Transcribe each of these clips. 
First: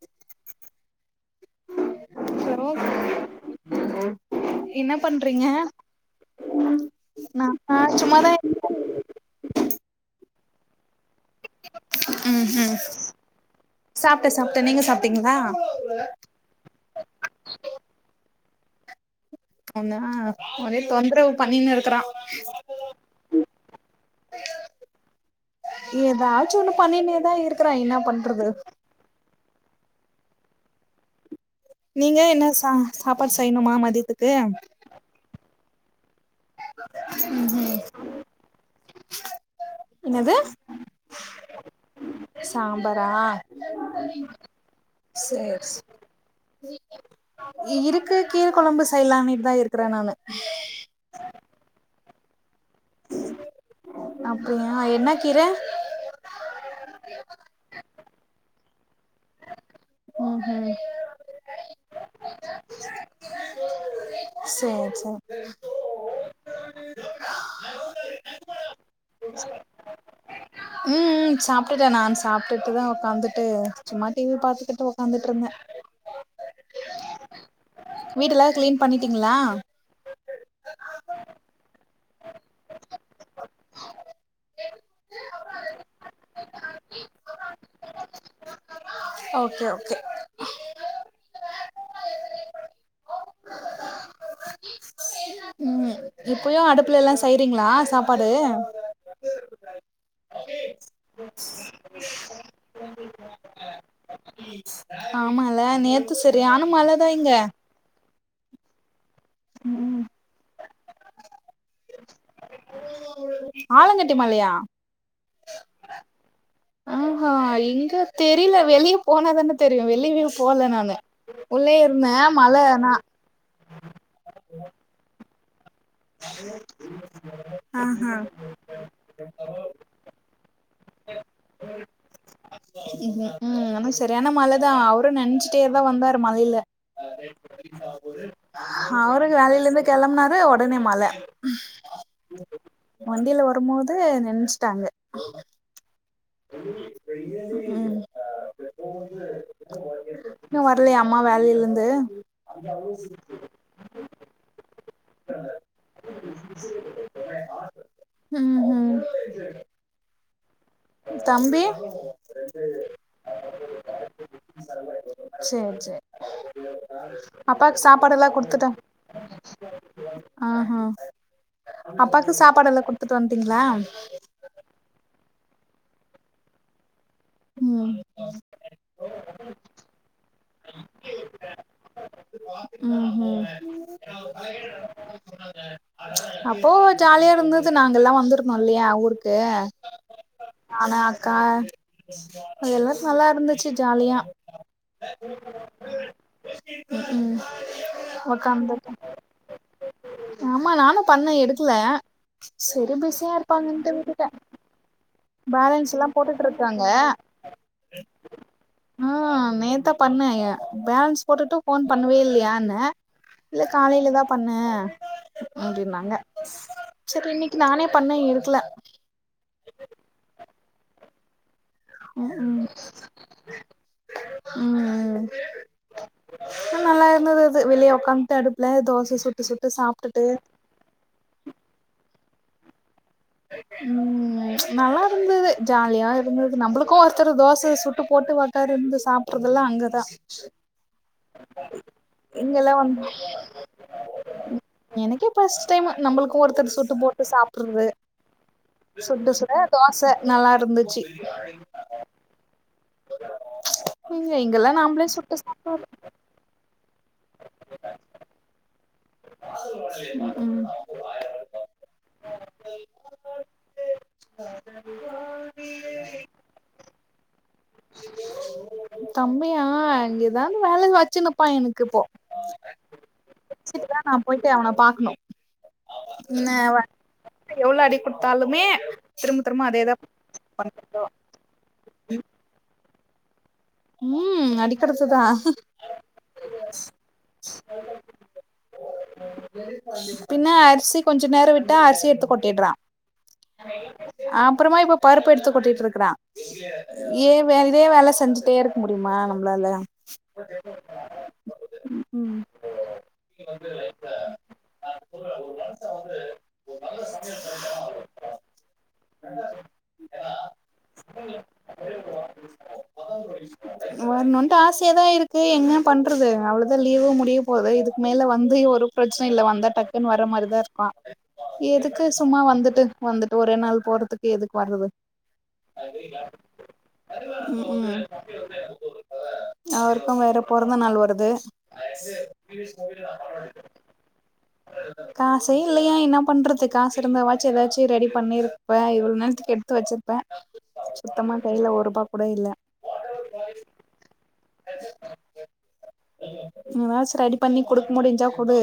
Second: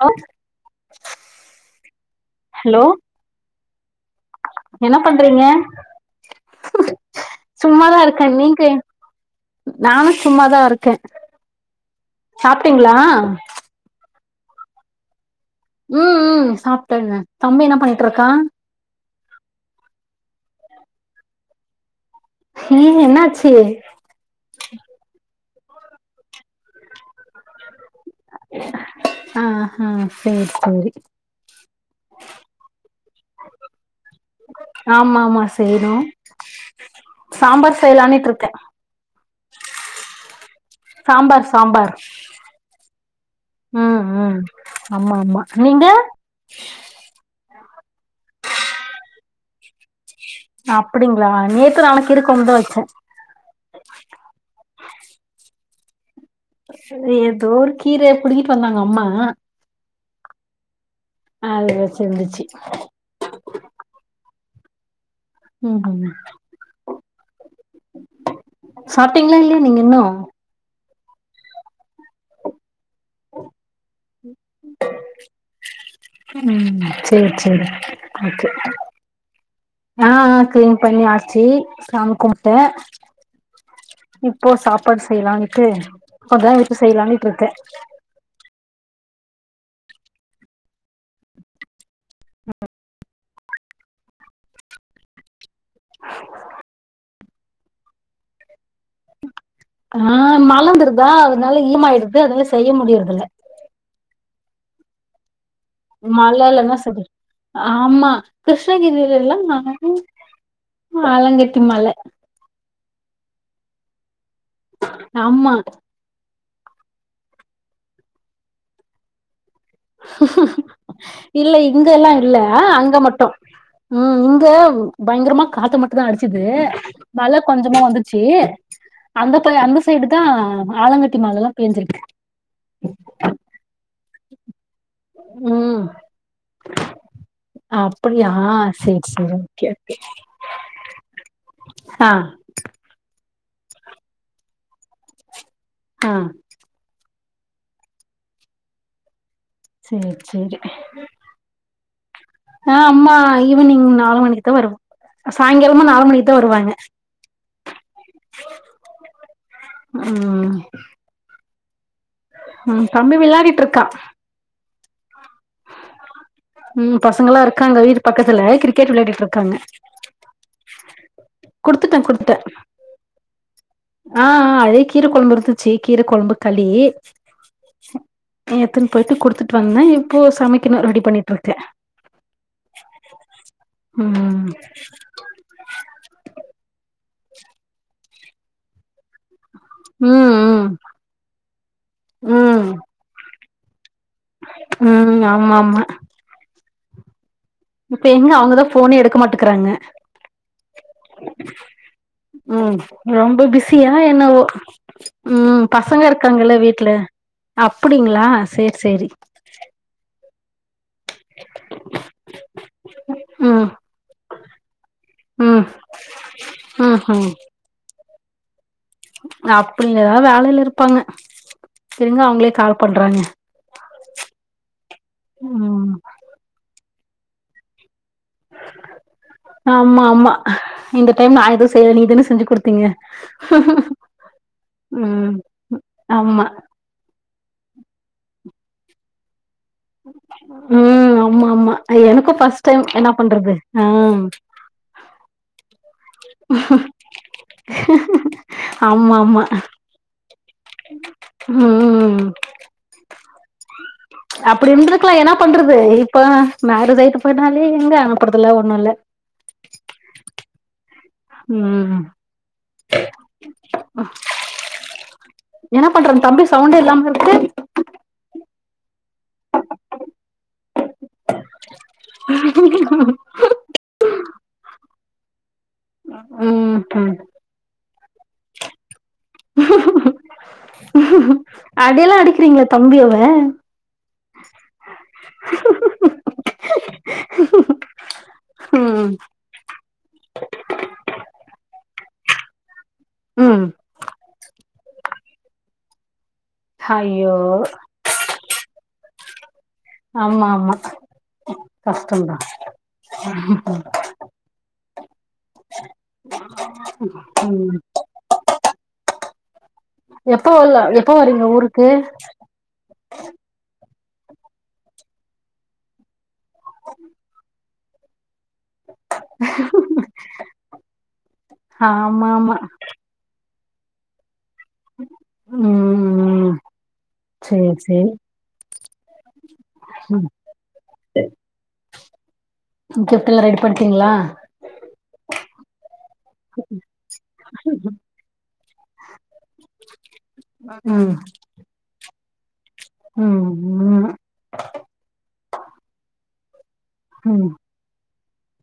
[unintelligible] hello ம் என்ன பண்றீங்க சும்மாதா இருக்கே நீங்க நானு சும்மாதா இருக்கே சாப்ட்டீங்ளா டே சாப்ட்டே நீங்க சாப்ட்டீங்ளா ம் ம் சாப்ட்டேங்க தம்பி என்ன பண்ணிட்ருக்கான் ஒன்னு அ ஒரே தொந்தரவு பண்ணினு இருக்குறா ஏ என்னாச்சு ஏதாச்சு ஒன்னு பண்ணினேதா இருக்குறான் என்னா பண் றது ஆ ஹ சேர் சேரி நீங்க என்ன சா சாப்பாடு செய்ணுமா மதியத்துக்கு செய்யணும் ம்ஹும் சாம்பார் செய்யலானிட்டுருக்கே என்னது சாம்பார் சாம்பார் சாம்பாரா ம் ம் ஆமா ஆமா சேர் சே நீங்க இருக்கு கீர கொழம்பு செயலானு தா இருக்குறேன் நானு அப்டிங் ளா நேத்து நாளைக்கு இருக்கு கொண்டு அப்டியா என்ன கீர ஏதோ ஒரு கீரைய புடிக்கிட்டு வந்தாங்க அம்மா ம் ஹும் அதுல செஞ்சுச்சி சேர் சேர் ம் ஹும் சாப்டீங்ளா இல்லையா நீங்க இன்னும் ம் ம் சாப்டுட்டே நான் சாப்டுட் இப்பதான் உக்காந்துட்டு சும்மா டி வி பாத்துட்டு உக்காந்துட்டு இருந்தே ம் சேரி சேரி வீடுல்லா ஓகே கிளீன் பண்ணிட்டீங்ளா ஆ கிளீன் பண்ணி ஆச்சி சாமி கும்டே இப்போ சாப்பாடு செய்யலான்ட்டு கொஞ்ச நேரோ விட்டு செய்யலாட்டு இருக்கே ஓகே ஓகே ஆஹ் ம் இப்பயு அடுப்புலல்லா செய்றீங்களா சாப்பாடு ஆஹ் மழவந்துருதா அதனால இரமாயிடுது அதனால செய்ய முடியறதில்ல ஆ ஆமா கிருஷ்ணகிரியில எல்லா மழ ஆலங்கட்டி மழ ஆளங்கட் ட்டி மழையா ஆமா ஆஹா இங்க தெரில வெளிய போனாதானே இல்ல உள்ளயே இங்கல்லா இருந்தே இல்ல மழ ஆனா அங்க மட்டு உம் இங்க பயங்கரமா காத்து மட் தா அடிச்சது மழ கொஞ்சமா ஆஹா வந்துச்சி அந்த பக் அந்த சைடு தா ஆலங்கட்டி மழல்லா பேஞ்சிருக்கு ம்ஹூம் ம் ஆனா சரியான மழ தா அவரு நனஞ்சிட்டே தா ம் வந்தாரு மழைல அப்படியா சேரி சேரி அவருக்கு ஓகே வேலையில இருந்து ஓகே கெளம்புனாறு உடனே மழ வண்டியில வரும்போது நெனஞ்சிட்டாங்க ஆஹ் க்கும் இருந்து ஆஹ் அம்மா ஈவினிங் நாலு மணிக்கு தா வருவா சாய்ந்திரமா நாலு மணிக்கு தா வருவாங்க உஹம் உஹம் உம் தம்பி உம் தம்பி விளையாடிட்டு இருக்கா சேரி சேரி ம் பசங்களா இருக்காங்க அப்பாக்கு வீட்டு சாப்பாடு எல்லா பக்கத்துல குடுத்துட்டோ கிரிக்கெட் விளையாடிட்டு இருக்காங்க குடுத்துட்டே அப்பாக்கு சாப்பாடு எல்லா குடுத்துட்டு வந்துட்டீங்களா ஆஹ் ஆஹ் அதே கீர கொழம்பு தா டுத்துச்சு கீர கொழம்பு களி ம் ஏத்துன் போயிட்டு குடுத்துட்டு வந்தேன் இப்போ சமைக்கனும் ரெடி பண்ணிட்டு இருக்கே ம் ஹு ம் ம் அப்போ ஜாலியா இருந்தது நாங்கெல்லா வந்துருந்தோ இல்லையா ஊருக்கு கே ம் ம் நானு அக்கா ம் அது எல்லா நல்லா இருந்தது ம் ஆ ஆமா ஆமா ம் ம் இப்ப எங்க அவுங்கதா உக்காந்துட்டு போனே எடுக்க மாட்டுக்குறாங்க ஆமா நானு பண்ணே எடுக்கல ம் சேரி பிஸியா ரொம்ப பிஸியா இருப்பாங்கன்ட்டு விட்டுட்டே என்னவோ ம் பேலன்ஸ் பசங்க எல்லா போட்டுட்டு இருக்காங்கல்ல இருக்காங்க வீட்ல அப்டிங்களா சேரி சேரி ஆ நேத்தா பண்ணே பேலன்ஸ் போட்டுட்டு போன் பண்ணவே இல்லியானே இல்ல ம் காலைல தா பண்ணே ம் அப்படினாங்க ம் ம் சேரி இன்னைக்கு நானே பண்ண எடுக் கில பண்ணு திரும்ப ம் அவுங்களே ம் கால் பண்றாங்க ம் ம் நல்லா இருந்தது அது விளையோ ஆமா சாப்ட்டுட்டு ஆமா இந்த டைம் நா எதுவு செய்யல நீதான செஞ்சு குடுத் த்தீங்க ம் ப்ச் நல்லா ம் இருந்தது ஜாலியா ஆமா இருந்தது நம்பளுக்கு ஒருத்தரு தோச து சுட்டு போட்டு ஒக்காரு இருந்து சாப்ட்டு டுருதெல்லா அங்கதா ம் ஆமா ஆமா எனக்கு ஃபஸ்ட் இங்கெல்லா டைம் வந்து என்னா பண்றது ஆ நம்புளுக்கு ஒருத்தர் சுட்டு போட்டு சாப்புறது ஆமா சுட்டு ஆமா சுட தோச நல்லா இருந்துச்சி ம் எங்க இங்கெல்லா நாம்பளே சுட்டு சாப்டனு இப்போ மேரேஜ் ஆயிட்டு போனாலே எங்க அனுப்புறதுல்ல ஒண்ணு இல்ல ம் ம் ம் என்னா பண்றது தம்பி சவுண்டு இல்லாம இருக்குது தம்பியா அங்கே ஏதாவது வேல வச்சுனுப்பா எனக்கு இப்போ தா நா போயிட்டு அவன பாக்கணு ம் ஹு தாலுமே திரும்ப திரும்ப அதேதா [unintelligible] தம்பியவெ ம் அடதுக்கடுத்துதான் ம் பின்ன அரிசி கொஞ்ச நேரோ விட்டா அரிசி எடுத்துக் கோட்ட கேட்டுறா ம் அ அப்பறமா இப்ப பருப்பு எடுத்து கொட்டிட்ருக்குறா ஏ ஐயோ வேற இதே வேல செஞ்சி ட்டே இருக்க முடியுமா நம்ளால ஆமா ஆமா ம் கஷ்டம்தா ம் ம் ஆஹ [inaudible] எப்போ வர்லா எப்போ வரீங்க ஊருக்கு வர்ணுன்ட்டு ஆசையாதா இருக்கு என்ன பண்றது அவ்ளோதா லீவு முடிய போது இதுக்கு மேல வந் து ஒரு ப்ரச்சனையு இல்ல வந்தா டக்குன்னு வர மாரிதா இருப்பா எதுக்கு ஆமா சும்மா ஆமா வந்துட்டு வந்துட்டு ஒரே நாள் போறத்துக்கு எதுக் வர்றது ம் ம் சேரி ம் சேரி அவருக்கு ம் வேற பொறந்த நாள் வருது கிஃப்ட் எல்லா ரெடி பண்ணிட்டீங்களா இல்லையா என்ன பண்றது காசு இருந்தாவாச்சி ஏதாச்சு ரெடி பண்ணிருப்ப இவ்ளோ நேத்துக்கு எடுத்து வச்சிருப்பே ம் சுத்தமா கைல ஒருபா கூட இல்ல [inaudible] ம் ம் நீ ஏதாச்சு ரெடி ம் பண்ணி குடுக்க முடிஞ்சா குடு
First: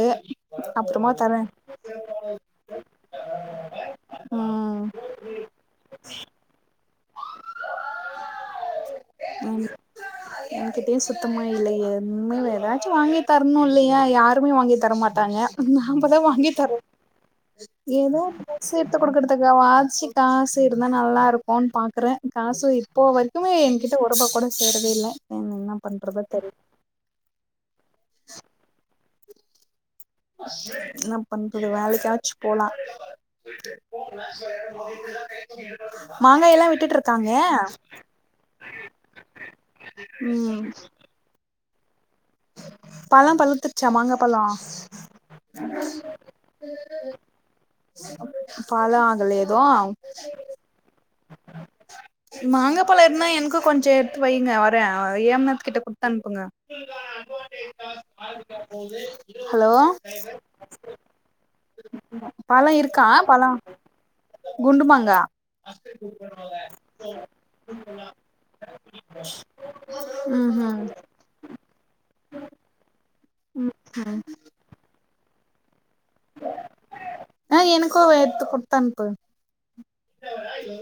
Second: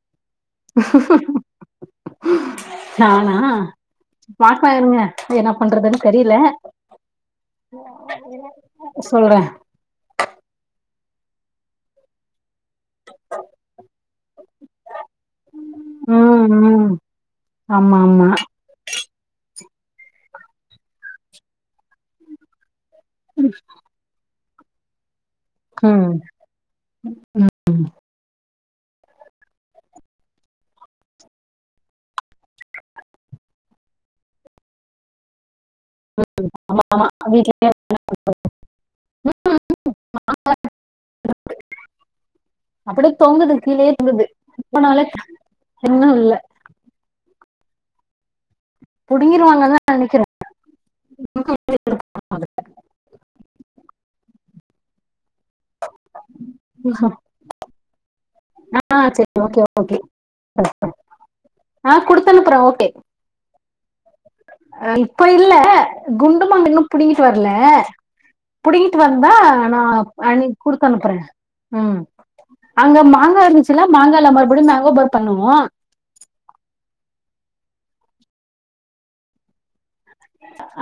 அப்புறமா தரே நானா பாக்ளா ம் இருங்க என்ன பண்றதுன் தெரியில சொல்ற என்கிட்டயு சுத்தமா இல்லையே உண்மை வேற ச்சி வாங்கி தர்ணு இல்லையா யாருமே வாங்கி தரமாட்டாங்க நாம்பதா வாங்கி ம் தரு ம் ஆமா ஏன்னா ஆமா [inaudible] சேத்துக் குடுக்கற்த்துக்கு அவ ஆ சி காசு இருந்தா நல்லா இருக் குன் பாக்குற காசு இ ப்போ வரைக்குமே என்கிட்ட ஒரூபா கூட சேரவே இல்ல என்ன ம் பண்றதோ தெரியல ம் என்ன பண்றது வேலைக்காச்சு போலா மாங்காயெல்லா விட்டுட்ருக்காங்க வீட்ல ம் அப்டியே பழம் தொங்குது பழுத்துருச்சா கீழயே மாங்கா தொங்குது பழோ இப்பனால இன்னு இல்ல [inaudible] பழொ ஆகல ஏது புடுங்கிருவாங்கன்னு தான் நினைக்கிறேன் மாங்கா பழொ இருந்தா எனக்கு கொஞ்சோ எடுத்து வைங்க வரே வயா மேம் கிட்ட கொடுத்தனுப்புங்க ஆ சரி ஓகே ஹலோ ஓகே ஆ குடுத்து அனுப்புறேன் பழாே ஓகே இருக்கா பழோ குண்டு மாங்கா இப்ப இல்ல குண்டுமாங்க இன்னும் புடிங்கிட்டு வரல புடிங்கிட்டு வந்தா நா அ ம் கொடுத்து அனுப்புறே ம் அங்க மா ங்கா ம் இருந்துச்சின்னா மாங்கால்ல மறுபடியு மேங்கோபார் பண்ணுவு வோ ஆ எனக்கும் வேர்த்து கொடுத்தனுப்பு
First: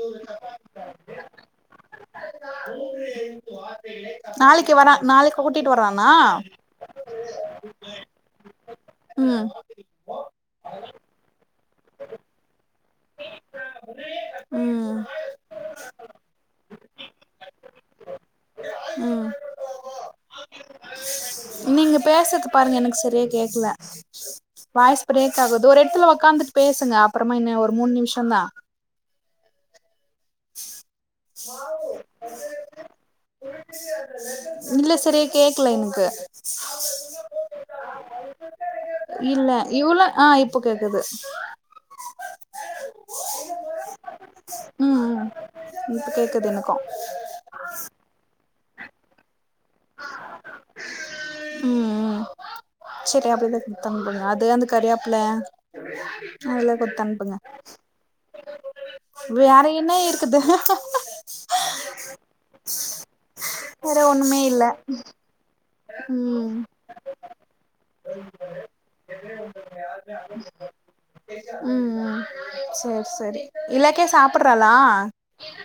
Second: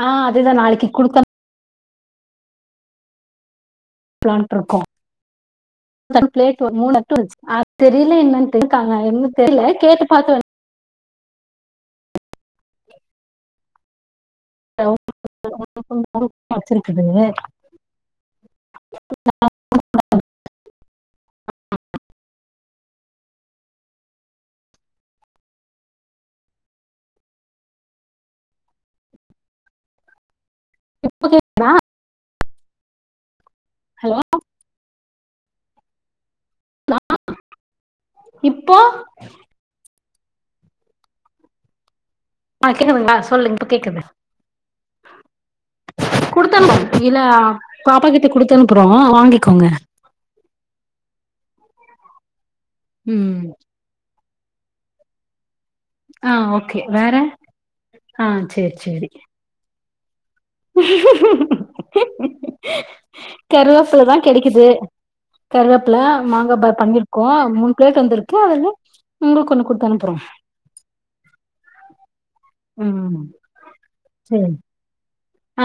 ஆ அதுதா நாளைக்கி குடுக்க [inaudible] அனுப்பலான் நாளைக்கு இருக்கோ வரா நாளைக்கு கூட்டிட்டு வரானா [inaudible] தெரியில இன்னன் இருக்காங்க என்னனு ம் தெரியல கேட்டு பாத்த ம் [inaudible] வச்சிருக்குதுங்க ம் [inaudible] நீங்க பேசுறது பாருங்க எனக்கு சரியா கேக்கல வாய்ஸ் பிரேக் ஆகுது ஒரு எடத்துல ஒக்காந்துட்டு பேசுங்க அப்புறமா என்ன ஒரு மூணு நிமிஷம் தா இப்போ கேக்குதா ஹலோ இல்ல சரியா கேக்கல எனக்கு இப் இல்ல இவ்வளோ ஆ இப்போ கேக்குது ஆ கேக்குதுகளா சொல்லுங் இப்ப கேக்குது ம் இப்ப கேக்குது எனக்கு குடுத்தனுப் இல்ல பாப்பா கிட்ட குடுத்தனுப்புறோ வாங்கிக்கோங்க ம் ம் சேரி ம் அப்டிதா குடுத்தாங்க போலய அது து அந்து கறியா ஆப்ல ஆ எல்லா கொடுத்து அனுப்புங்க சேர் சேரி என்ன இருக்கு க்குது கருவேப்பில தா கெடைக்குது கருவேப் ல மாங்கா ம் ம் பார் பண்ணிருக்கோ மூணு பிளேட் வந்திருக்கு அதுல உங்களுக்கு ஒன்னு கொடுத்து அனுப்புறோம் ம் சேரி ம் சேரி இலக்கியா சரி சாப்புட்றாளா ஹ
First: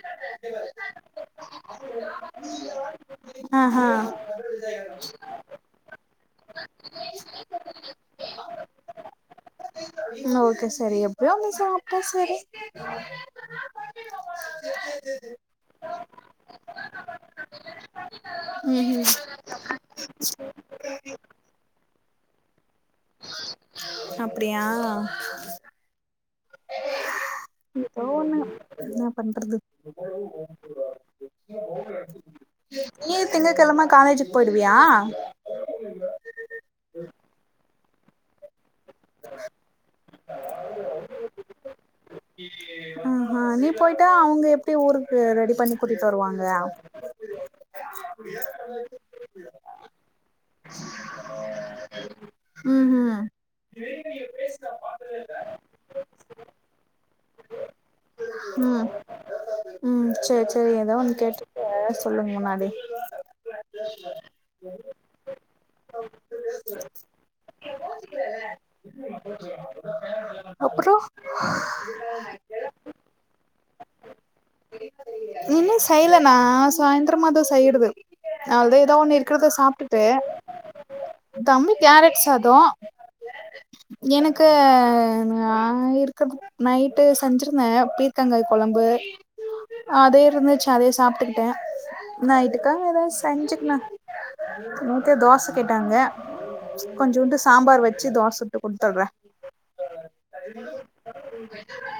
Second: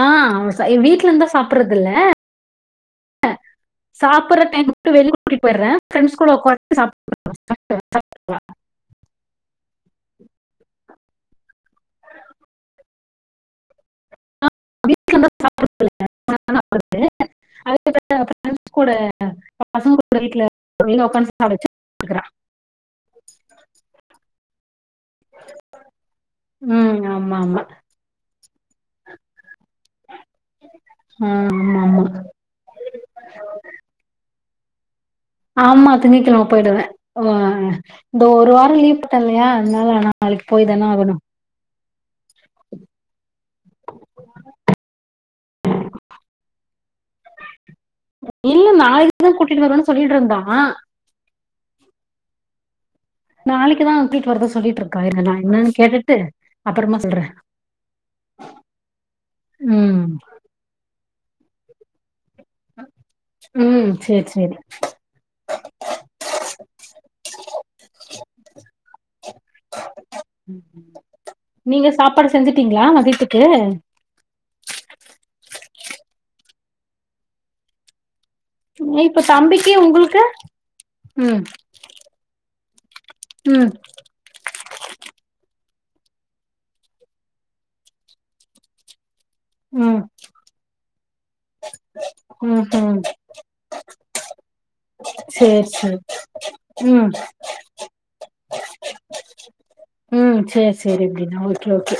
வீட்ல இருந்தா சாப்றது இல்ல ஆஹா சாப்படுற டைம் ட்டு வெளில கூட்டு போய்ற ஃபிரண்ட்ஸ் கூட ஒக்கான்டு சாப் செரி எப்டியோ ஒன்னு சாப்பிட்டா செரி வீட்ல இருந்தா சாப்பிடறது இல்ல அதே பிரண்ட்ஸ் கூட ம் என்ன அப்டியா [unintelligible] ம் ம் என்ன பண்றது ஆ ஆமா ஆமா நீயே திங்கட்கெழம காலேஜ் போய்டுவியா ஆமா திங்ககெழம போய்டுவ அ இந்த ஒருவ லீவ் போட்ட இல்லியா அதனால போய் தான ஆகணு ம் நீ போயிட்டா அவங்க எப்டி ஊருக்கு ரெடி பண்ணி கூட்டிட்டு வருவாங்க இல்ல நாளிக்குதா கூட்டிட்டு வரோ சொல்லிட்டு இருந்தாமா ம் ம் நாளாக்குதா கூட்டிட்டு வரதா சொல்லிட்டு இருக்கா இரு நா என்னன்னு கேட்டுட்டு அப்புறமா சொல்ற ம் ம் சேர் சேரி ஏதோ ஒன்னு கேட்டு [inaudible] சொல்லுங்க முன்னாடி ம் சேர் சேரி அப்புறோ நீங்க சாப்பாடு செஞ்சுட்டீங்களா வீட்டுக்கு இன்னு செய்யலண்ணா சாயந்திரமாதா செய்யிடுது இப்ப தம்பிக்கு உங்குளுக்கு தம்பி கேரட் சாதோ ம் எனக்கு கு அ‌ நா இருக்கிறது நைட்டு செஞ்சிருந்தே பீர்க்கங்காய் கொழம்பு ம் அதே இருந்துச்சு அதே சாப்பிட் ட்டே ம் நைட்டுக்கா ம் ஏதாவ்து செஞ்சுக்கலா நேத்தே தோச சேரி கேட்டாங்க சேரி ம் கொஞ்சூண்டு சாம்பார் வெச்சு தோச சொல்ற உம் சேர் சேரி சேரி அப்டின்னா ஓகே ஓகே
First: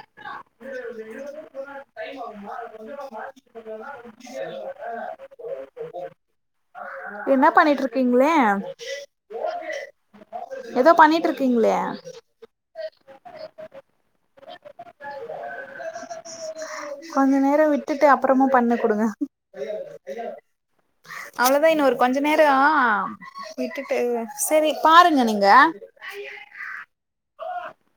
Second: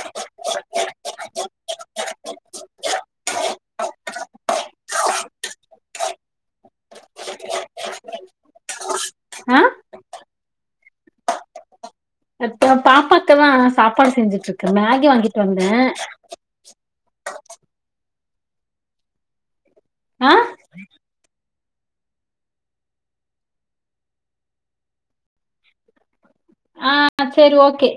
என்ன பண்ணிட்டு இருக்கீங்களே அ ஏதோ பண்ணிட்டு இருக்கீங்கிளே இப்ப பாப்பாக்கு தா சாப்பாடு செஞ்சுட்டு இருக்கே மேகி வாங்கிட்டு வந்தே கொஞ்ஜ நேரோ விட்டுட்டு அப்றமா பண்ண குடுங்க ஆஹ் அவ்ளோதா இன்னோ ஒரு கொஞ்ஜ நேரோ விட்டுட்டு சரி பாருங்க நீங்க ஆஹ் செரி ஓகே